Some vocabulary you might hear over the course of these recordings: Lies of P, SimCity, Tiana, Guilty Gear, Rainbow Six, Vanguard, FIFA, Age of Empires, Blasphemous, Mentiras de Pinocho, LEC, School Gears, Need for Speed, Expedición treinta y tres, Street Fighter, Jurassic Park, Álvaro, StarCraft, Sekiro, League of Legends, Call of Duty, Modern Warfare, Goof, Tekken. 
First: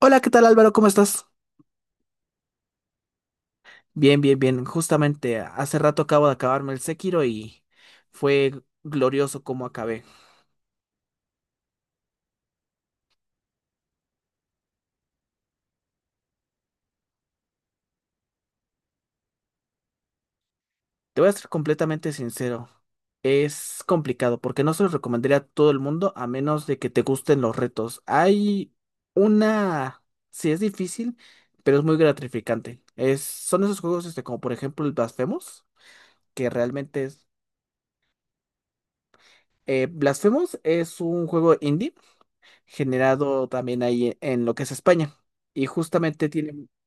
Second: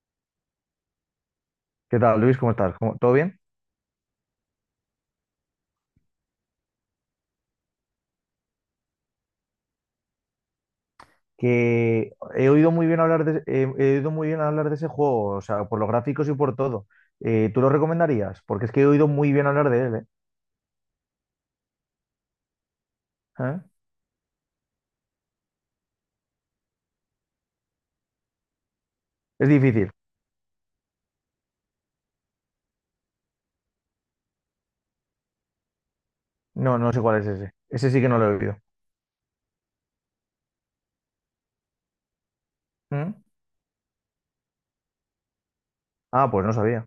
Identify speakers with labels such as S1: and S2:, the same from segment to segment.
S1: Hola, ¿qué tal Álvaro? ¿Cómo estás?
S2: ¿Qué tal, Luis? ¿Cómo estás? ¿Cómo- ¿Todo bien?
S1: Bien, bien, bien. Justamente hace rato acabo de acabarme el Sekiro y fue glorioso como acabé.
S2: Que he oído muy bien hablar de, he oído muy bien hablar de ese juego, o sea, por los gráficos y por todo. ¿Tú lo recomendarías? Porque es que he oído muy bien hablar de él, ¿eh?
S1: Te voy a ser completamente sincero.
S2: ¿Eh?
S1: Es complicado porque no se lo recomendaría a todo el mundo a menos de que te gusten los retos. Hay
S2: Es difícil.
S1: una. Sí, es difícil, pero es muy gratificante. Son esos juegos este, como por ejemplo el Blasphemous, que
S2: No, no sé
S1: realmente
S2: cuál es
S1: es.
S2: ese. Ese sí que no lo he oído.
S1: Blasphemous es un juego indie
S2: ¿Mm?
S1: generado también ahí en lo que es España. Y justamente
S2: Ah, pues no
S1: tiene,
S2: sabía.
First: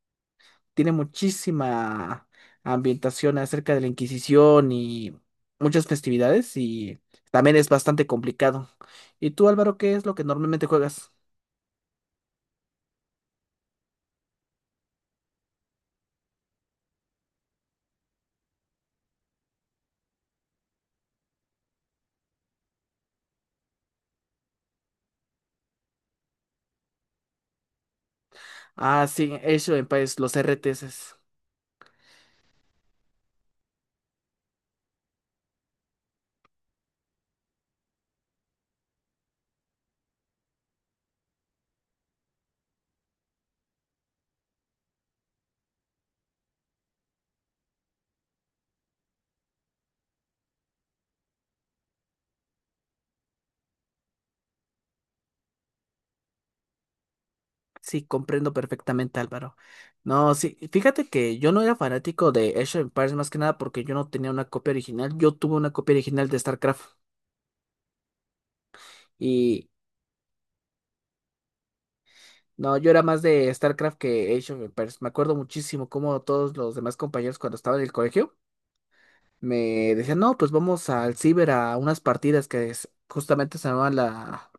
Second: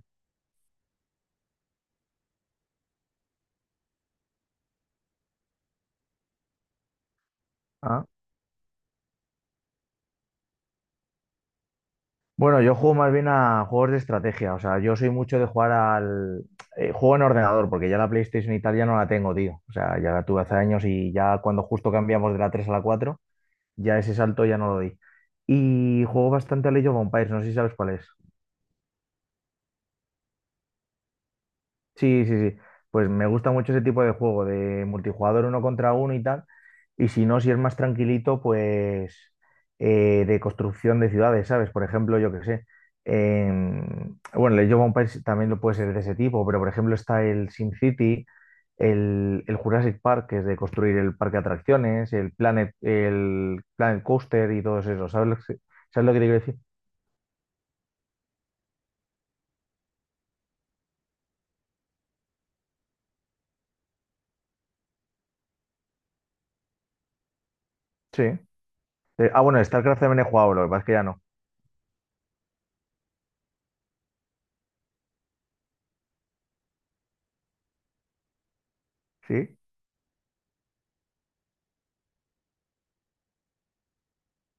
S1: tiene muchísima ambientación acerca de la Inquisición y muchas festividades y también es bastante
S2: Ah.
S1: complicado. ¿Y tú, Álvaro, qué es lo que normalmente juegas?
S2: Bueno, yo juego más bien a juegos de estrategia, o sea, yo soy mucho de jugar al… juego en ordenador, porque ya la PlayStation y tal ya no la tengo, tío. O sea, ya la tuve hace años y ya cuando justo cambiamos de la 3 a la cuatro, ya ese salto ya no lo di. Y juego bastante al Age of Empires, no sé si sabes cuál es.
S1: Ah, sí, eso en país, los RTS.
S2: Sí, sí, sí. Pues me gusta mucho ese tipo de juego, de multijugador uno contra uno y tal. Y si no, si es más tranquilito, pues de construcción de ciudades, ¿sabes? Por ejemplo, yo qué sé. Bueno, el Age of Empires también lo puede ser de ese tipo, pero por ejemplo está el SimCity, el Jurassic Park, que es de construir el parque de atracciones, el el Planet Coaster y todos esos. ¿Sabes lo sabes lo que te quiero decir?
S1: Sí, comprendo perfectamente, Álvaro. No, sí, fíjate que yo no era fanático de Age of Empires más que nada porque yo no tenía una copia original. Yo tuve una copia original de StarCraft.
S2: Sí. Bueno, StarCraft también he jugado, lo que pasa es que ya no.
S1: No, yo era más de StarCraft que Age of Empires. Me acuerdo muchísimo cómo todos los demás compañeros cuando estaba en el colegio
S2: ¿Sí?
S1: me decían, no, pues vamos al ciber a unas partidas justamente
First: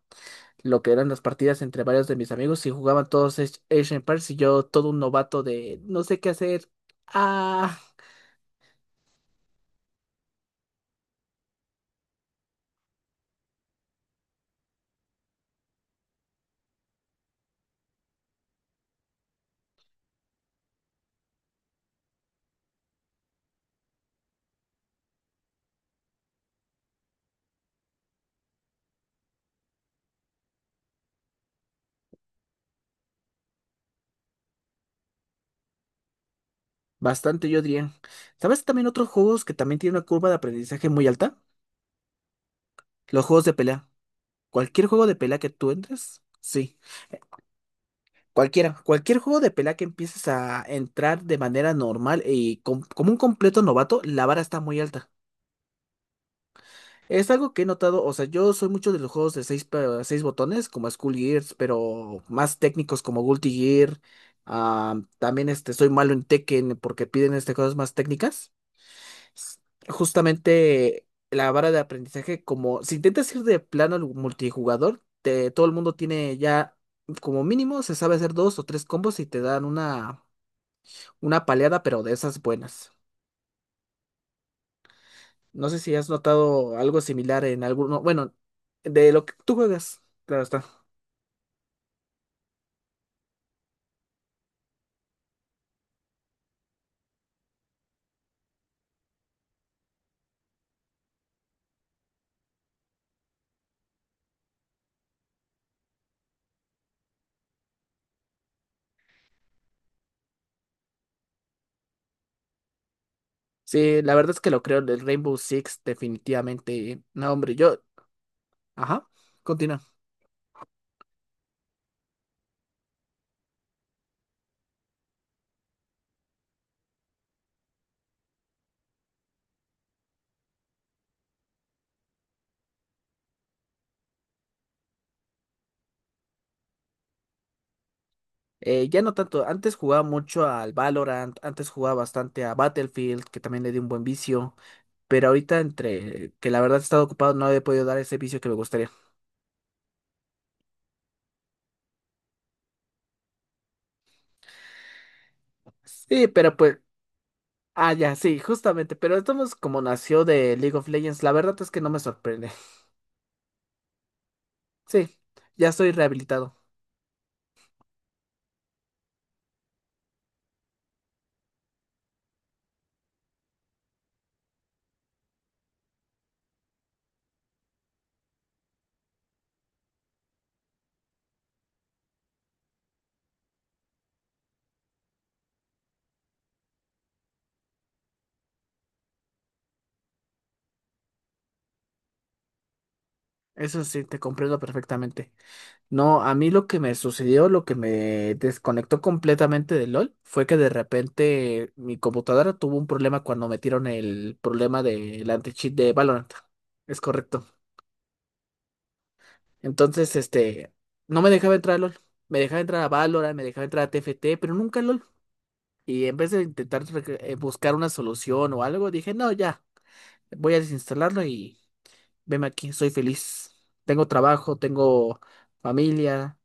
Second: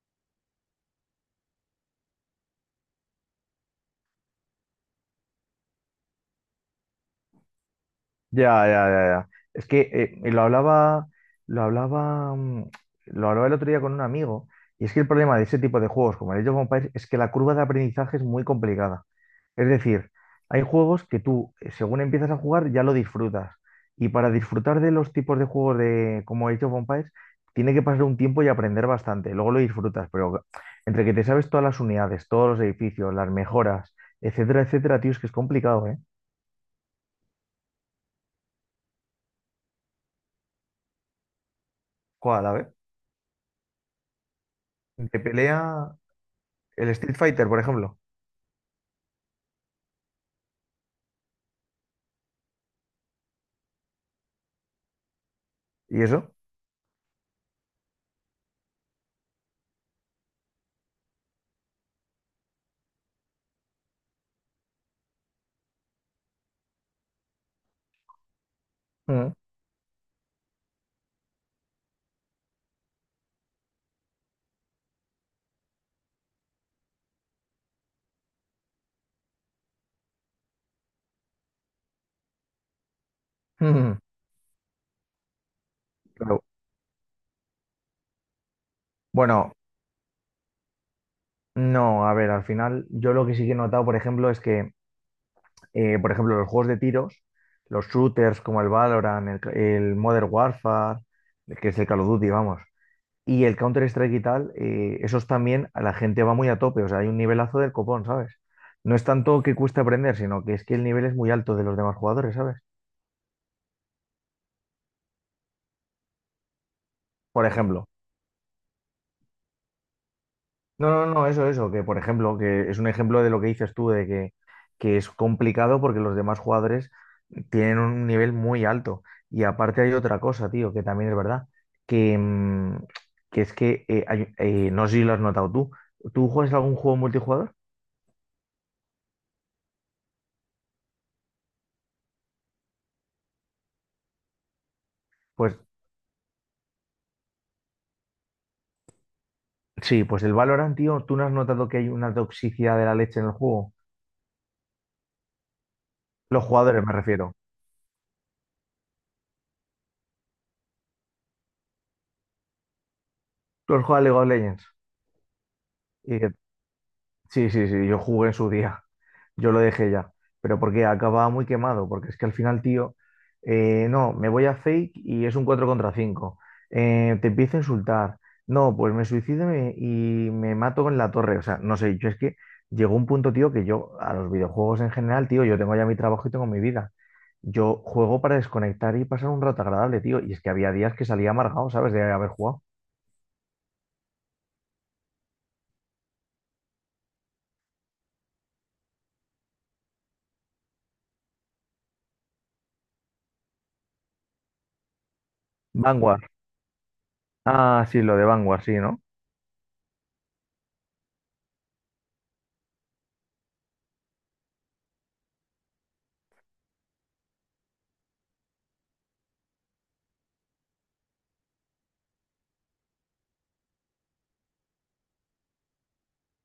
S1: lo que eran las partidas entre varios de mis amigos y jugaban todos Age of Empires y yo todo un novato de no sé qué hacer. Ah,
S2: Ya, ya, ya, ya. Es que y lo hablaba, lo hablaba, mm, lo hablaba el otro día con un amigo, y es que el problema de ese tipo de juegos, como el Age of Empires, es que la curva de aprendizaje es muy complicada. Es decir, hay juegos que tú, según empiezas a jugar, ya lo disfrutas. Y para disfrutar de los tipos de juegos de como Age of Empires, tiene que pasar un tiempo y aprender bastante. Luego lo disfrutas, pero entre que te sabes todas las unidades, todos los edificios, las mejoras, etcétera, etcétera, tío, es que es complicado, ¿eh?
S1: bastante yo diría. ¿Sabes también otros juegos que también tienen una curva de aprendizaje muy alta?
S2: Cuál, a ver,
S1: Los juegos de pelea. Cualquier juego
S2: vez.
S1: de
S2: De
S1: pelea que tú
S2: pelea.
S1: entres, sí.
S2: El Street Fighter, por ejemplo.
S1: Cualquiera, cualquier juego de pelea que empieces a entrar de manera normal y como un completo novato, la vara está muy alta.
S2: ¿Y eso?
S1: Es algo que he notado, o sea, yo soy mucho de los juegos de seis, seis botones, como School Gears, pero más técnicos como Guilty Gear. También este, soy malo en Tekken porque piden este, cosas más técnicas.
S2: Mm,
S1: S- Justamente la vara de aprendizaje, como si intentas ir de plano al multijugador, todo el mundo tiene ya como mínimo, se sabe hacer dos o tres combos y te dan una paleada, pero de esas buenas.
S2: mm.
S1: No sé si has
S2: Claro.
S1: notado algo similar en alguno, bueno, de lo que
S2: Bueno,
S1: tú juegas, claro está.
S2: no, a ver, al final yo lo que sí que he notado, por ejemplo, es que, por ejemplo, los juegos de tiros, los shooters como el Valorant, el Modern Warfare, que es el Call of Duty, vamos, y el Counter-Strike y tal, esos también a la gente va muy a tope, o sea, hay un nivelazo del copón, ¿sabes? No es tanto que cueste aprender, sino que es que el nivel es muy alto de los demás jugadores, ¿sabes?
S1: Sí, la verdad es que lo creo, el Rainbow Six definitivamente. No,
S2: Por
S1: hombre, yo,
S2: ejemplo.
S1: ajá, continúa.
S2: No, no, no, eso, que por ejemplo, que es un ejemplo de lo que dices tú, que es complicado porque los demás jugadores tienen un nivel muy alto. Y aparte hay otra cosa, tío, que también es verdad, que, mm, que es que, no sé si lo has notado tú, ¿tú juegas algún juego multijugador?
S1: Ya no tanto, antes jugaba mucho al Valorant, antes jugaba bastante a Battlefield, que también le di un buen vicio, pero
S2: Pues
S1: ahorita entre que la verdad he estado ocupado no he podido dar ese vicio que me gustaría.
S2: sí, pues el Valorant, tío, ¿tú no has notado que hay una toxicidad de la leche en el juego?
S1: Sí,
S2: Los
S1: pero pues,
S2: jugadores, me refiero.
S1: ya, sí, justamente, pero estamos como nació de League of Legends, la verdad es que no me sorprende.
S2: Los juega League of Legends.
S1: Sí, ya estoy rehabilitado.
S2: Sí, sí, sí, yo jugué en su día, yo lo dejé ya, pero porque acababa muy quemado, porque es que al final, tío, no, me voy a Fake y es un 4 contra 5. Te empiezo a insultar, no, pues me suicido y y me mato con la torre, o sea, no sé, yo es que llegó un punto, tío, que yo a los videojuegos en general, tío, yo tengo ya mi trabajo y tengo mi vida, yo juego para desconectar y pasar un rato agradable, tío, y es que había días que salía amargado, ¿sabes? De haber jugado.
S1: Eso sí, te comprendo perfectamente. No, a mí lo que me sucedió, lo que me desconectó completamente de LOL, fue que de repente mi computadora tuvo un problema cuando metieron el problema del anti-cheat de
S2: Vanguard,
S1: Valorant. Es correcto.
S2: ah, sí, lo de Vanguard, sí, ¿no?
S1: Entonces, este, no me dejaba entrar a LOL. Me dejaba entrar a Valorant, me dejaba entrar a TFT, pero nunca a LOL. Y en vez de intentar buscar una solución o algo, dije, no, ya, voy a desinstalarlo y veme aquí, soy feliz. Tengo trabajo, tengo familia,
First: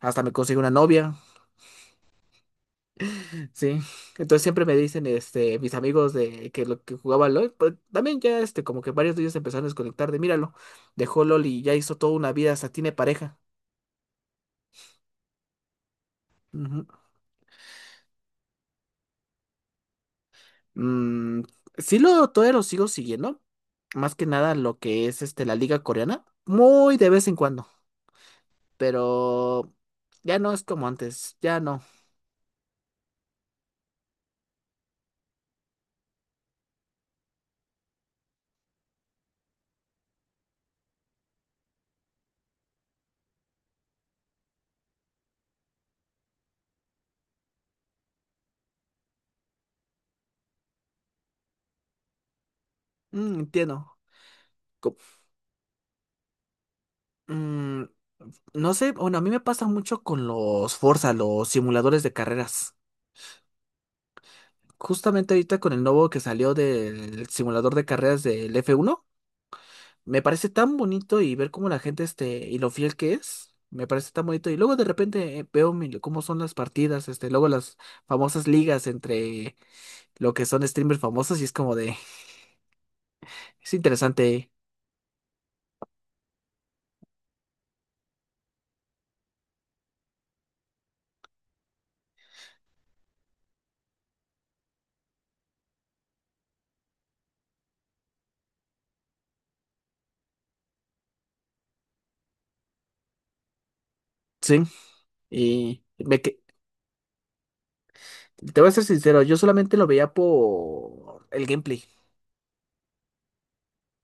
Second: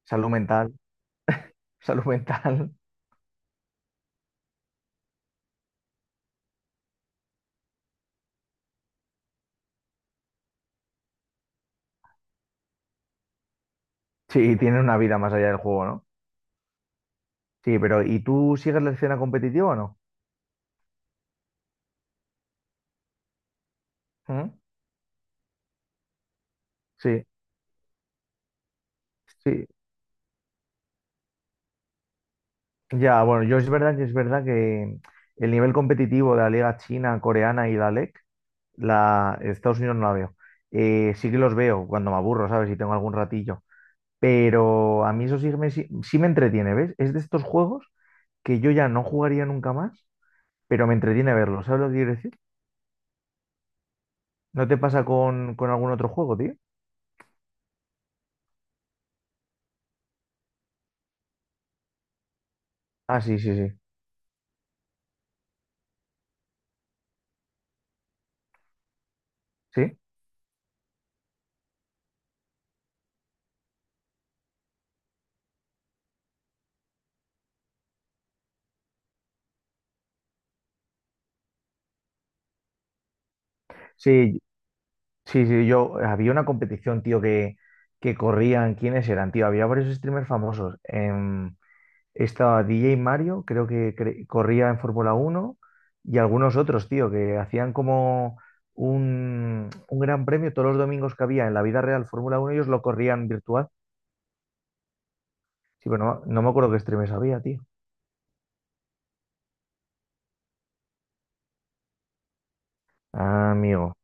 S1: hasta
S2: Salud
S1: me conseguí una
S2: mental.
S1: novia,
S2: Salud mental.
S1: ¿sí? Entonces siempre me dicen, este, mis amigos de que lo que jugaba LOL, pues también ya, este, como que varios de ellos empezaron a desconectar de, míralo, dejó LOL y ya hizo toda una vida, hasta tiene pareja.
S2: Sí, tiene una vida más allá del juego, ¿no?
S1: Ujú.
S2: Sí, pero ¿y tú sigues la escena competitiva o no?
S1: Mm, sí, todavía lo sigo siguiendo, más que
S2: Ujú.
S1: nada lo que es, este, la liga coreana, muy de
S2: Sí,
S1: vez en cuando,
S2: sí.
S1: pero ya no es como antes, ya no.
S2: Ya, bueno, yo es verdad que el nivel competitivo de la liga china, coreana y la LEC, la Estados Unidos no la veo. Sí que los veo cuando me aburro, ¿sabes? Si tengo algún ratillo. Pero a mí eso sí, sí me entretiene, ¿ves? Es de estos juegos que yo ya no jugaría nunca más, pero me entretiene verlo. ¿Sabes lo que quiero decir?
S1: Mm, entiendo.
S2: ¿No te
S1: Co-
S2: pasa con algún otro juego, tío?
S1: Mm, No sé, bueno, a mí me pasa mucho con los Forza, los simuladores de carreras.
S2: Ah, sí, sí, sí.
S1: Justamente ahorita con el nuevo que salió del simulador de carreras del F1
S2: ¿Sí?
S1: me parece tan bonito y ver cómo la gente este y lo fiel que es, me parece tan bonito. Y luego de repente veo cómo son las partidas, este, luego las famosas ligas entre lo que son streamers famosos y es
S2: Sí,
S1: interesante,
S2: sí, sí, yo había una competición, tío, que corrían, ¿quiénes eran, tío? Había varios streamers famosos. Estaba DJ Mario, creo que corría en Fórmula Uno y algunos otros, tío, que hacían como un gran premio todos los domingos que había en la vida real Fórmula 1, ellos lo corrían virtual.
S1: sí. Y
S2: Sí, pero
S1: me,
S2: no, no
S1: que-
S2: me acuerdo qué streamers había, tío.
S1: te voy a ser sincero, yo solamente lo veía por el gameplay.
S2: Ah, amigo.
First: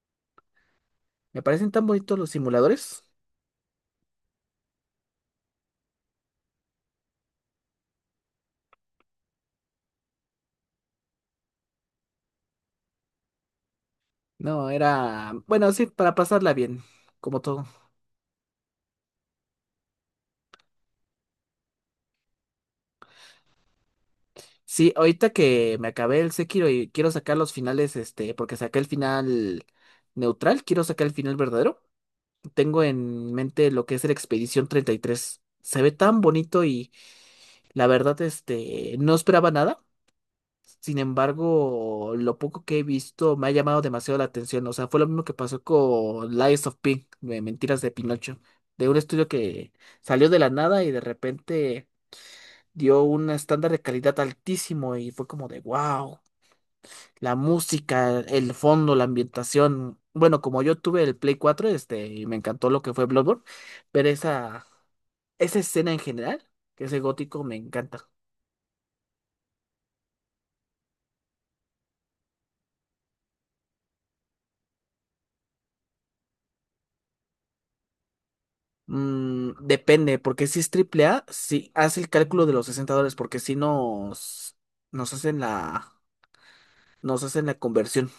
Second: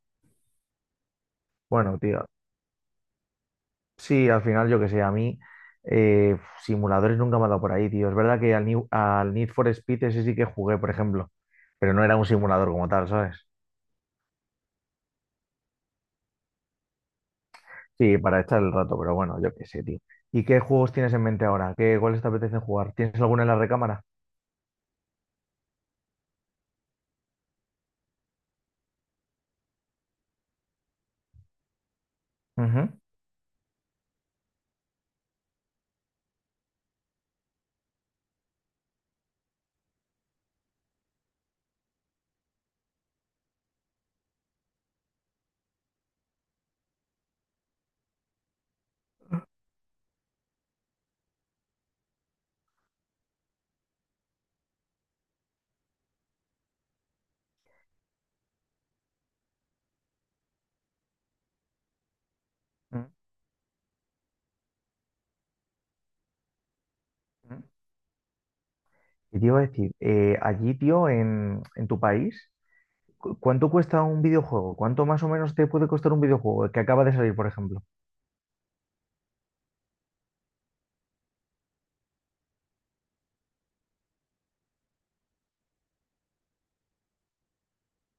S1: Me parecen tan
S2: Bueno,
S1: bonitos
S2: tío.
S1: los simuladores.
S2: Sí, al final, yo que sé, a mí eh, simuladores nunca me ha dado por ahí, tío. Es verdad que al Need for Speed ese sí que jugué, por ejemplo, pero no era un simulador como tal, ¿sabes?
S1: No, era, bueno, sí, para pasarla bien, como todo.
S2: Sí, para echar el rato, pero bueno, yo qué sé, tío. ¿Y qué juegos tienes en mente ahora? ¿Qué, cuáles te apetecen jugar? ¿Tienes alguna en la recámara?
S1: Sí, ahorita que me acabé el Sekiro y quiero sacar los finales, este, porque saqué el final neutral, quiero sacar el final verdadero. Tengo
S2: Ujú.
S1: en mente lo que es el Expedición 33. Se ve tan bonito y la verdad, este, no esperaba nada. Sin embargo, lo poco que he visto me ha llamado demasiado la atención. O sea, fue lo mismo que pasó con Lies of P, de Mentiras de Pinocho, de un estudio que salió de la nada y de repente dio un estándar de calidad altísimo y fue como de wow. La música, el fondo, la ambientación. Bueno, como yo tuve el Play 4 este, y me encantó lo que fue
S2: Mm,
S1: Bloodborne, pero esa escena en general, que ese gótico, me
S2: mm.
S1: encanta.
S2: Y te iba a decir, allí, tío, en tu país, ¿cuánto cuesta un videojuego? ¿Cuánto más o menos te puede costar un videojuego que acaba de salir, por ejemplo?
S1: Depende, porque si es triple A, si hace el cálculo de los $60, porque si nos hacen la, nos hacen la conversión.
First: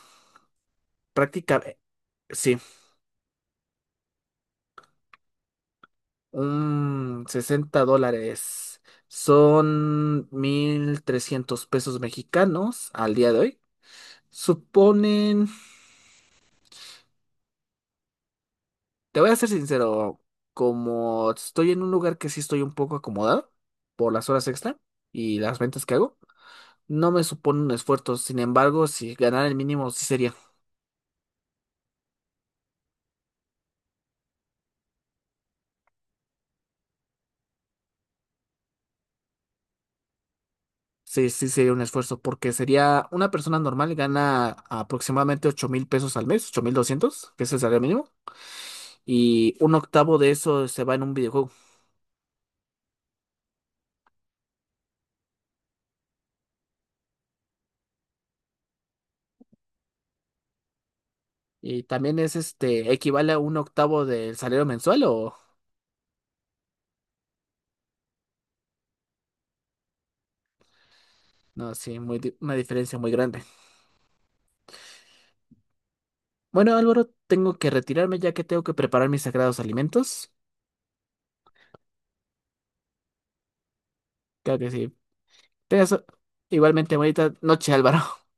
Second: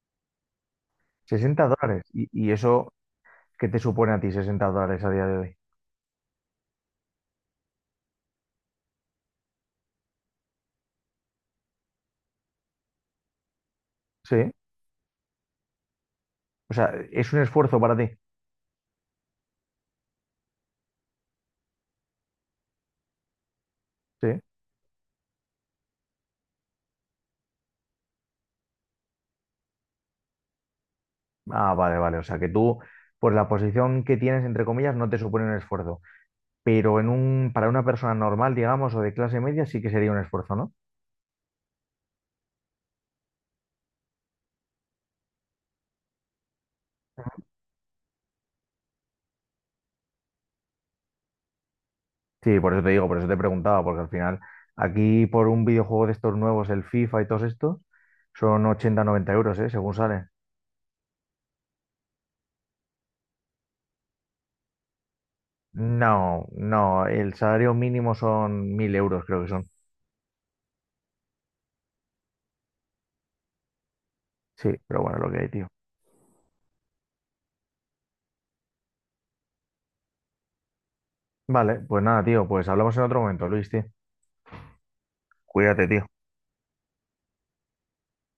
S1: Práctica,
S2: 60 dólares. Y
S1: sí.
S2: eso qué te supone a ti, 60 dólares a día de hoy?
S1: Un $60 son 1,300 pesos mexicanos al día de hoy.
S2: Sí,
S1: Suponen,
S2: o sea, es un esfuerzo para ti.
S1: te voy a ser sincero, como estoy en un lugar que sí estoy un poco acomodado por las
S2: Sí.
S1: horas extra y las ventas que hago, no me supone un esfuerzo. Sin embargo, si ganar el mínimo sí sería,
S2: Ah, vale, vale. O sea, pues la posición que tienes, entre comillas, no te supone un esfuerzo. Pero en un, para una persona normal, digamos, o de clase media, sí que sería un esfuerzo, ¿no?
S1: sí, sí sería un esfuerzo porque sería una persona normal gana aproximadamente 8,000 pesos al mes, 8,200 que es el salario mínimo y un octavo de eso se va en un videojuego.
S2: Sí, por eso te digo, por eso te preguntaba, porque al final, aquí por un videojuego de estos nuevos, el FIFA y todos estos, son ochenta, noventa euros, ¿eh? Según sale.
S1: Y también es este, equivale a un octavo del salario mensual o
S2: No, no, el salario mínimo son 1000 euros, creo que son.
S1: no, sí, muy, una diferencia muy grande.
S2: Sí, pero bueno, lo que hay, tío.
S1: Bueno, Álvaro, tengo que retirarme ya que tengo que preparar mis sagrados alimentos.
S2: Vale, pues nada, tío, pues hablamos en otro momento, Luis, tío.
S1: Claro que sí.
S2: Cuídate,
S1: Tengas
S2: tío.
S1: igualmente bonita noche, Álvaro.